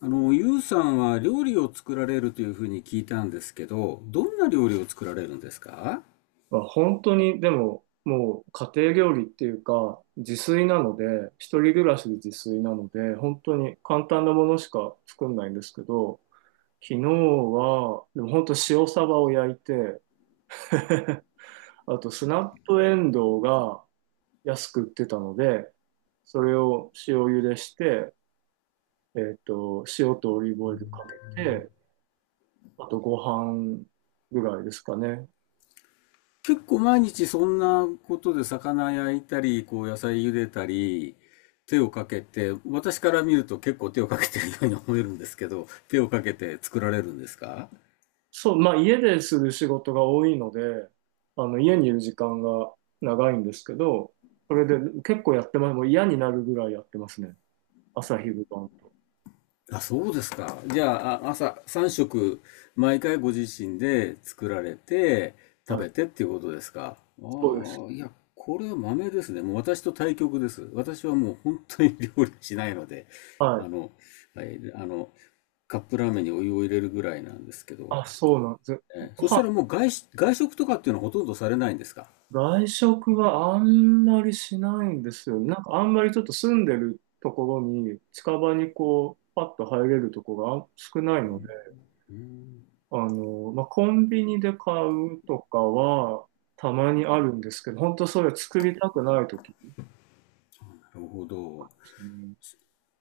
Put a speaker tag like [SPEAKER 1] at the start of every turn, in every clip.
[SPEAKER 1] ゆうさんは料理を作られるというふうに聞いたんですけど、どんな料理を作られるんですか？
[SPEAKER 2] まあ本当に、でも、もう家庭料理っていうか、自炊なので、一人暮らしで自炊なので、本当に簡単なものしか作んないんですけど、昨日は、でも本当塩サバを焼いて、あとスナップエンドウが安く売ってたので、それを塩茹でして、塩とオリーブオイルかけて、あとご飯ぐらいですかね。
[SPEAKER 1] 結構毎日そんなことで魚焼いたり、こう野菜茹でたり、手をかけて、私から見ると結構手をかけてるように思えるんですけど、手をかけて作られるんですか？
[SPEAKER 2] そう、まあ家でする仕事が多いので、家にいる時間が長いんですけど、それで結構やってます。もう嫌になるぐらいやってますね。朝昼晩。
[SPEAKER 1] あ、そうですか。じゃあ、朝3食、毎回ご自身で作られて、食
[SPEAKER 2] はい。
[SPEAKER 1] べてっていうことですか？あ
[SPEAKER 2] そうです。
[SPEAKER 1] あ、いや、これは豆ですね。もう私と対極です。私はもう本当に料理しないので、
[SPEAKER 2] は
[SPEAKER 1] あ
[SPEAKER 2] い。
[SPEAKER 1] の、はい、あの、カップラーメンにお湯を入れるぐらいなんですけど、
[SPEAKER 2] あ、そうなんです。ご
[SPEAKER 1] そし
[SPEAKER 2] 飯、
[SPEAKER 1] たらもう外食とかっていうのはほとんどされないんですか？
[SPEAKER 2] 外食はあんまりしないんですよ。なんかあんまりちょっと住んでるところに、近場にこう、パッと入れるとこが少ない
[SPEAKER 1] う
[SPEAKER 2] ので、
[SPEAKER 1] ん、うん、
[SPEAKER 2] まあ、コンビニで買うとかは、たまにあるんですけど、本当それ作りたくない時
[SPEAKER 1] なるほど。
[SPEAKER 2] うん、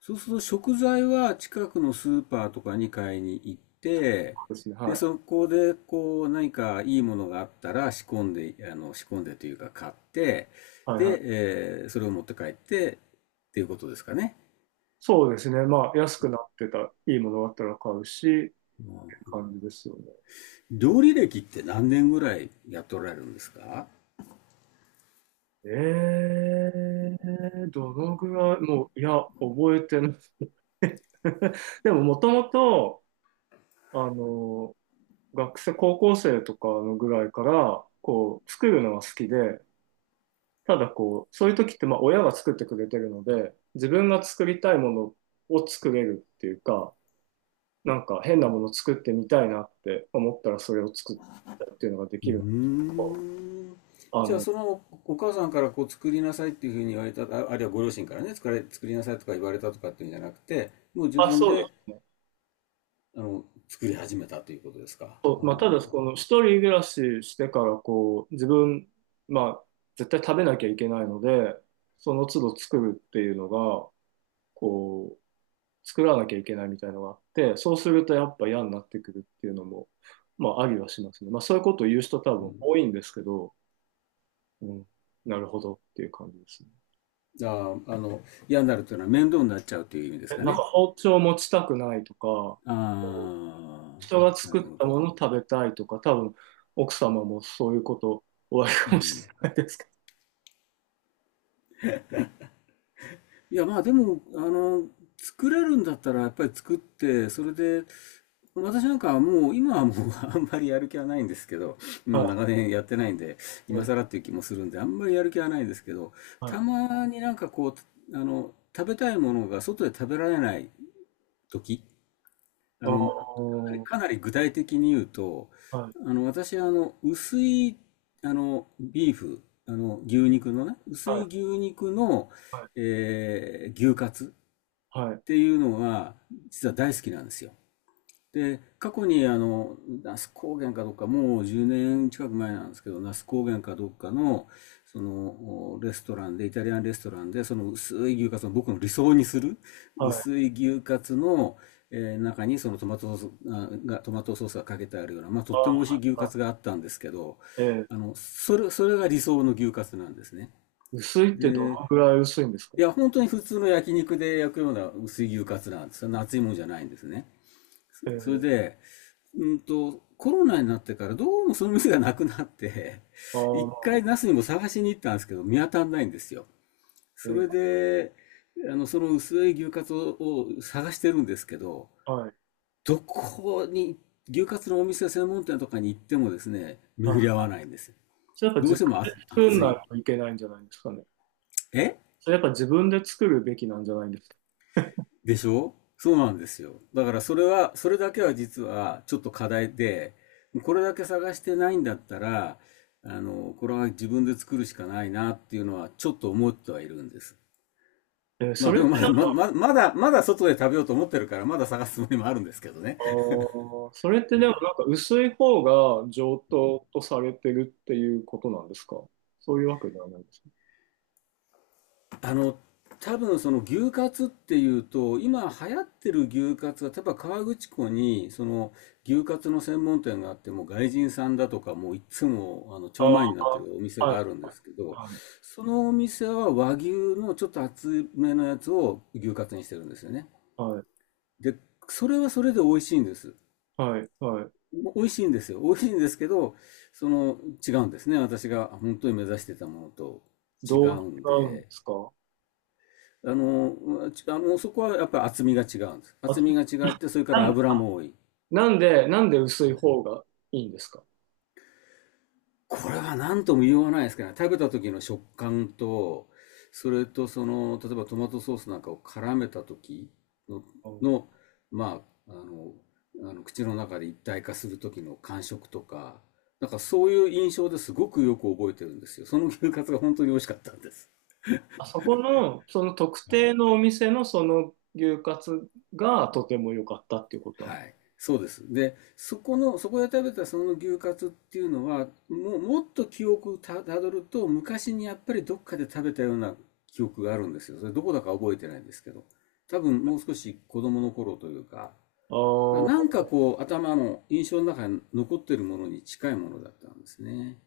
[SPEAKER 1] そうすると食材は近くのスーパーとかに買いに行って、
[SPEAKER 2] そうですね。
[SPEAKER 1] で、
[SPEAKER 2] は
[SPEAKER 1] そ
[SPEAKER 2] い。
[SPEAKER 1] こでこう何かいいものがあったら仕込んで、仕込んでというか買って、
[SPEAKER 2] はいは
[SPEAKER 1] で、
[SPEAKER 2] い。
[SPEAKER 1] それを持って帰ってっていうことですかね？
[SPEAKER 2] そうですね。まあ、安くなってた、いいものがあったら買うし、って
[SPEAKER 1] うん。
[SPEAKER 2] 感じですよね。
[SPEAKER 1] 料理歴って何年ぐらいやっておられるんですか？
[SPEAKER 2] ええどのぐらい、もう、いや、覚えてない。でも、もともと、あの、学生、高校生とかのぐらいから、こう、作るのが好きで、ただこう、そういう時って、まあ、親が作ってくれてるので、自分が作りたいものを作れるっていうか、なんか変なもの作ってみたいなって思ったらそれを作ったっていうのがで
[SPEAKER 1] う
[SPEAKER 2] きるの
[SPEAKER 1] ーん。
[SPEAKER 2] あ
[SPEAKER 1] じゃあ
[SPEAKER 2] の、
[SPEAKER 1] そのお母さんからこう作りなさいっていうふうに言われた、あ、あるいはご両親からね、作れ、作りなさいとか言われたとかっていうんじゃなくて、もう自
[SPEAKER 2] あ、
[SPEAKER 1] 分
[SPEAKER 2] そうで
[SPEAKER 1] で
[SPEAKER 2] すね。
[SPEAKER 1] 作り始めたということですか？
[SPEAKER 2] そ
[SPEAKER 1] あ
[SPEAKER 2] うまあ、ただ、この
[SPEAKER 1] あ、
[SPEAKER 2] 一人暮らししてからこう、自分、まあ、絶対食べなきゃいけないので、その都度作るっていうのが、こう、作らなきゃいけないみたいなのがあって、そうするとやっぱ嫌になってくるっていうのも、まあ、ありはしますね。まあ、そういうことを言う人多
[SPEAKER 1] う
[SPEAKER 2] 分
[SPEAKER 1] ん。
[SPEAKER 2] 多いんですけど、うん、なるほどっていう感じですね。
[SPEAKER 1] ああ、嫌になるというのは面倒になっちゃうという意味です
[SPEAKER 2] え、
[SPEAKER 1] か
[SPEAKER 2] なんか
[SPEAKER 1] ね？
[SPEAKER 2] 包丁持ちたくないとか、
[SPEAKER 1] ああ、
[SPEAKER 2] 人が
[SPEAKER 1] な
[SPEAKER 2] 作
[SPEAKER 1] る
[SPEAKER 2] っ
[SPEAKER 1] ほ
[SPEAKER 2] たも
[SPEAKER 1] ど。
[SPEAKER 2] の食べたいとか、多分奥様もそういうことおあり
[SPEAKER 1] う
[SPEAKER 2] かもしれ
[SPEAKER 1] ん。
[SPEAKER 2] ないですけ
[SPEAKER 1] いや、まあでも、作れるんだったらやっぱり作って、それで、私なんかはもう、今はもう あんまりやる気はないんですけど、
[SPEAKER 2] ど。
[SPEAKER 1] もう
[SPEAKER 2] は
[SPEAKER 1] 長年やってないんで、
[SPEAKER 2] い、は
[SPEAKER 1] 今
[SPEAKER 2] い、
[SPEAKER 1] 更っていう気もするんで、あんまりやる気はないんですけど、たまになんかこう、食べたいものが外で食べられない時、あ
[SPEAKER 2] ああ、
[SPEAKER 1] の、
[SPEAKER 2] は
[SPEAKER 1] かなり具体的に言うと、
[SPEAKER 2] い、
[SPEAKER 1] 私は薄い、ビーフ、牛肉のね、薄
[SPEAKER 2] は
[SPEAKER 1] い牛
[SPEAKER 2] い、
[SPEAKER 1] 肉の、
[SPEAKER 2] はい、
[SPEAKER 1] 牛カツ
[SPEAKER 2] はい、
[SPEAKER 1] っていうのが、実は大好きなんですよ。で、過去に那須高原かどっか、もう10年近く前なんですけど、那須高原かどっかの、その、レストランで、イタリアンレストランで、その薄い牛カツの、僕の理想にする、
[SPEAKER 2] はい。
[SPEAKER 1] 薄い牛カツの、中にそのトマトソースが、かけてあるような、まあ、と
[SPEAKER 2] あ
[SPEAKER 1] っても美味しい
[SPEAKER 2] あ、
[SPEAKER 1] 牛カツがあったんですけど、
[SPEAKER 2] えー
[SPEAKER 1] それが理想の牛カツなんですね。
[SPEAKER 2] 薄いってどの
[SPEAKER 1] で、
[SPEAKER 2] ぐらい薄いんですか？
[SPEAKER 1] いや、本当に普通の焼肉で焼くような薄い牛カツなんですよ。熱いもんじゃないんですね。それ
[SPEAKER 2] ええ
[SPEAKER 1] で、コロナになってからどうもその店がなくなって、
[SPEAKER 2] あ あ、
[SPEAKER 1] 一
[SPEAKER 2] まあ、
[SPEAKER 1] 回ナスにも探しに行ったんですけど、見当たんないんですよ。そ
[SPEAKER 2] え
[SPEAKER 1] れ
[SPEAKER 2] え
[SPEAKER 1] で、その薄い牛カツを探してるんですけど、
[SPEAKER 2] はい、
[SPEAKER 1] どこに、牛カツのお店専門店とかに行ってもですね、
[SPEAKER 2] は
[SPEAKER 1] 巡り
[SPEAKER 2] い。
[SPEAKER 1] 合わないんです。
[SPEAKER 2] それやっぱ
[SPEAKER 1] ど
[SPEAKER 2] 自
[SPEAKER 1] う
[SPEAKER 2] 分
[SPEAKER 1] しても、あ、
[SPEAKER 2] で作ん
[SPEAKER 1] 暑
[SPEAKER 2] な
[SPEAKER 1] い。
[SPEAKER 2] いといけないんじゃないですかね。
[SPEAKER 1] え
[SPEAKER 2] それやっぱ自分で作るべきなんじゃないんですか。
[SPEAKER 1] でしょ、そうなんですよ。だからそれは、それだけは実はちょっと課題で、これだけ探してないんだったら、これは自分で作るしかないなっていうのはちょっと思ってはいるんです。
[SPEAKER 2] ええ
[SPEAKER 1] ま
[SPEAKER 2] そ
[SPEAKER 1] あで
[SPEAKER 2] れっ
[SPEAKER 1] もま
[SPEAKER 2] て
[SPEAKER 1] だ、
[SPEAKER 2] なん
[SPEAKER 1] ま
[SPEAKER 2] か、
[SPEAKER 1] だまだ、まだ外で食べようと思ってるから、まだ探すつもりもあるんですけどね。
[SPEAKER 2] あーそれってでもなんか薄い方が上等とされてるっていうことなんですか？そういうわけではないですか？
[SPEAKER 1] あの、多分その牛カツっていうと、今流行ってる牛カツは、例えば河口湖に、その牛カツの専門店があって、もう外人さんだとか、もういつも、超
[SPEAKER 2] あ
[SPEAKER 1] 前になってるお店
[SPEAKER 2] あは
[SPEAKER 1] があるんですけど、
[SPEAKER 2] い、
[SPEAKER 1] そのお店は和牛のちょっと厚めのやつを牛カツにしてるんですよね。
[SPEAKER 2] はい、
[SPEAKER 1] で、それはそれで美味しいんです。
[SPEAKER 2] はい、はい。はい
[SPEAKER 1] 美味しいんですよ。美味しいんですけど、その、違うんですね。私が本当に目指してたものと違
[SPEAKER 2] どう
[SPEAKER 1] うん
[SPEAKER 2] 違うんで
[SPEAKER 1] で。
[SPEAKER 2] すか？
[SPEAKER 1] うち、そこはやっぱり厚みが違うんです。
[SPEAKER 2] あ、
[SPEAKER 1] 厚みが違って、それか
[SPEAKER 2] な
[SPEAKER 1] ら
[SPEAKER 2] ん
[SPEAKER 1] 油も多い。
[SPEAKER 2] なんで薄い方がいいんですか？
[SPEAKER 1] これは何とも言わないですけどね。食べた時の食感と、それとその、例えばトマトソースなんかを絡めた時の、
[SPEAKER 2] うん
[SPEAKER 1] の、まあ、口の中で一体化する時の感触とか、なんかそういう印象ですごくよく覚えてるんですよ。その牛カツが本当に美味しかったんです。
[SPEAKER 2] あそこの、その特
[SPEAKER 1] はい。
[SPEAKER 2] 定のお店のその牛カツがとても良かったっていうことなんで
[SPEAKER 1] はい、
[SPEAKER 2] す。
[SPEAKER 1] そうです。で、そこで食べたその牛カツっていうのは、もうもっと記憶をたどると、昔にやっぱりどっかで食べたような記憶があるんですよ。それどこだか覚えてないんですけど、多分もう少し子供の頃というか、
[SPEAKER 2] あ
[SPEAKER 1] だからなんか
[SPEAKER 2] ー
[SPEAKER 1] こう頭の印象の中に残ってるものに近いものだったんですね。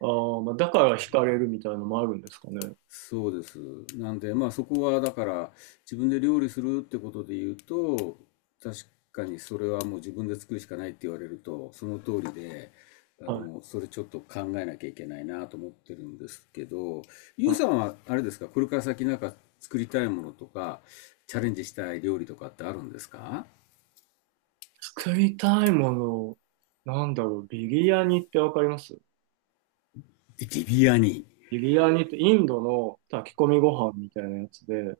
[SPEAKER 2] あー、まあ、だから惹かれるみたいなのもあるんですかね。
[SPEAKER 1] そうです。なんで、まあそこはだから自分で料理するってことで言うと、確かにそれはもう自分で作るしかないって言われると、その通りで、
[SPEAKER 2] はい。
[SPEAKER 1] それちょっと考えなきゃいけないなと思ってるんですけど、ゆうさんはあれですか、これから先なんか作りたいものとか、チャレンジしたい料理とかってあるんですか？
[SPEAKER 2] 作りたいもの、なんだろう、ビリヤニってわかります？
[SPEAKER 1] ビビアニ。
[SPEAKER 2] ビリヤニってインドの炊き込みご飯みたいなやつで、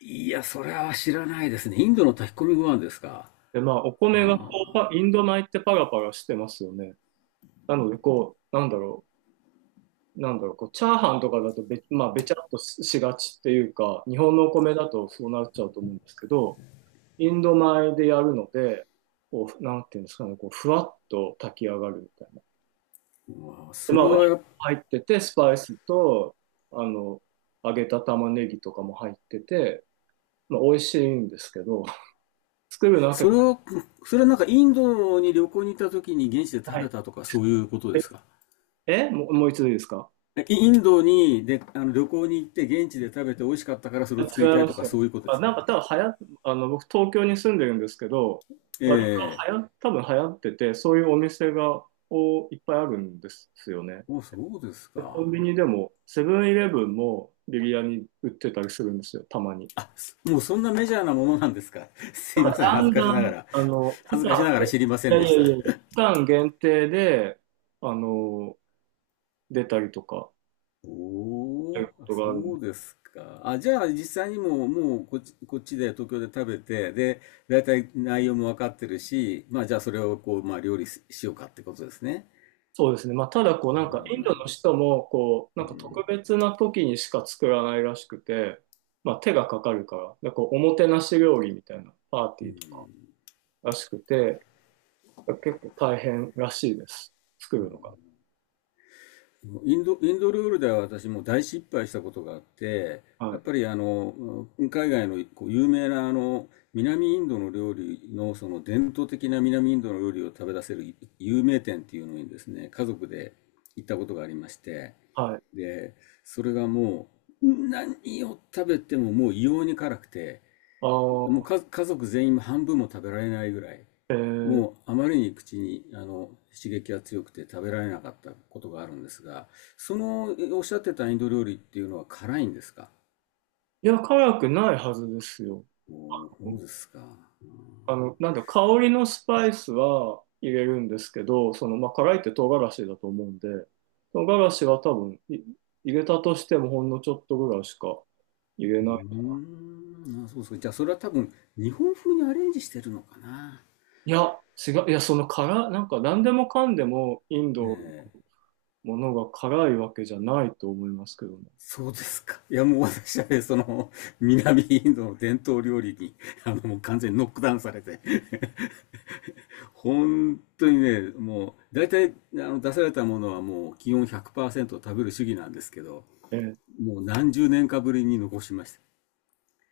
[SPEAKER 1] いや、それは知らないですね。インドの炊き込みご飯ですか。
[SPEAKER 2] で、まあ、お
[SPEAKER 1] あ
[SPEAKER 2] 米がこう、
[SPEAKER 1] あ、
[SPEAKER 2] パインド米ってパラパラしてますよね。なので、こう、なんだろう、こう、チャーハンとかだとべ、まあ、べちゃっとししがちっていうか、日本のお米だとそうなっちゃうと思うんですけど、インド米でやるので、こう、なんていうんですかね、こう、ふわっと炊き上がるみたいな。
[SPEAKER 1] うわ、
[SPEAKER 2] で、
[SPEAKER 1] そ
[SPEAKER 2] まあ、
[SPEAKER 1] れ
[SPEAKER 2] お肉
[SPEAKER 1] はやっ
[SPEAKER 2] 入ってて、スパイスと、あの、揚げた玉ねぎとかも入ってて、まあ、美味しいんですけど、作るのは結
[SPEAKER 1] それ
[SPEAKER 2] 構
[SPEAKER 1] は、それはなんかインドに旅行に行った時に現地で
[SPEAKER 2] な
[SPEAKER 1] 食べ
[SPEAKER 2] い。
[SPEAKER 1] たとかそういうことで
[SPEAKER 2] え、
[SPEAKER 1] すか？
[SPEAKER 2] えもう、もう一度いいですか？
[SPEAKER 1] インドにで、旅行に行って現地で食べて美味しかったからそれ
[SPEAKER 2] 違
[SPEAKER 1] を作りたい
[SPEAKER 2] いま
[SPEAKER 1] と
[SPEAKER 2] す
[SPEAKER 1] か
[SPEAKER 2] よ。
[SPEAKER 1] そういうことで
[SPEAKER 2] あ、
[SPEAKER 1] すか？
[SPEAKER 2] なんか多分流行っ、僕東京に住んでるんですけど、割
[SPEAKER 1] え
[SPEAKER 2] と流行、多分流行ってて、そういうお店が、おいっぱいあるんですよね。
[SPEAKER 1] えーお、そうです
[SPEAKER 2] コン
[SPEAKER 1] か。
[SPEAKER 2] ビニでも、セブンイレブンもビリヤニ売ってたりするんですよ、たまに。
[SPEAKER 1] あ、もうそんなメジャーなものなんですか？ すい
[SPEAKER 2] なん
[SPEAKER 1] ま
[SPEAKER 2] か
[SPEAKER 1] せん。
[SPEAKER 2] だ
[SPEAKER 1] 恥ず
[SPEAKER 2] んだ
[SPEAKER 1] かしなが
[SPEAKER 2] ん、
[SPEAKER 1] ら。
[SPEAKER 2] 期
[SPEAKER 1] 恥ずかし
[SPEAKER 2] 間、
[SPEAKER 1] ながら知りませ
[SPEAKER 2] い
[SPEAKER 1] ん
[SPEAKER 2] やい
[SPEAKER 1] で
[SPEAKER 2] や
[SPEAKER 1] し
[SPEAKER 2] い
[SPEAKER 1] た。
[SPEAKER 2] やいや、期間限定で、あの、出たりとか、とい
[SPEAKER 1] お
[SPEAKER 2] うこ
[SPEAKER 1] ー、あ、
[SPEAKER 2] とがあるんで。
[SPEAKER 1] そうですか。あ、じゃあ実際にもうこっちで東京で食べて、で、だいたい内容も分かってるし、まあじゃあそれをこう、まあ料理しようかってことですね。
[SPEAKER 2] そうですね。まあ、ただ、こう、
[SPEAKER 1] う
[SPEAKER 2] なんか、インドの
[SPEAKER 1] ん。
[SPEAKER 2] 人も、こう、な
[SPEAKER 1] う
[SPEAKER 2] んか特
[SPEAKER 1] ん。
[SPEAKER 2] 別な時にしか作らないらしくて、まあ、手がかかるから、で、こう、おもてなし料理みたいなパーティーとからしくて、結構大変らしいです。作るのが。
[SPEAKER 1] インドルールでは私も大失敗したことがあって、
[SPEAKER 2] は
[SPEAKER 1] やっ
[SPEAKER 2] い。
[SPEAKER 1] ぱり海外のこう有名な南インドの料理のその伝統的な南インドの料理を食べ出せる有名店っていうのにですね、家族で行ったことがありまして、
[SPEAKER 2] はい。
[SPEAKER 1] で、それがもう、何を食べてももう異様に辛くて、
[SPEAKER 2] あ
[SPEAKER 1] もう
[SPEAKER 2] あ、
[SPEAKER 1] か家族全員半分も食べられないぐらい、
[SPEAKER 2] えー、
[SPEAKER 1] もうあまりに口に刺激が強くて食べられなかったことがあるんですが、そのおっしゃってたインド料理っていうのは辛いんですか？
[SPEAKER 2] いや、辛くないはずですよ。
[SPEAKER 1] おー、そうですか。
[SPEAKER 2] あの、なんだ、香りのスパイスは入れるんですけど、その、まあ、辛いって唐辛子だと思うんで、唐辛子は多分い入れたとしてもほんのちょっとぐらいしか入れ
[SPEAKER 1] う
[SPEAKER 2] ない。
[SPEAKER 1] ーん、あ、そうそう。じゃあそれは多分日本風にアレンジしてるのかな。
[SPEAKER 2] いや、違う、いや、その辛、なんか何でもかんでもイン
[SPEAKER 1] え
[SPEAKER 2] ドの
[SPEAKER 1] ー
[SPEAKER 2] ものが辛いわけじゃないと思いますけどね。
[SPEAKER 1] そうですか。いやもう私はね、その南インドの伝統料理にもう完全にノックダウンされて。本当にね、もう、大体、出されたものはもう、基本100%食べる主義なんですけど、
[SPEAKER 2] え
[SPEAKER 1] もう何十年かぶりに残しました。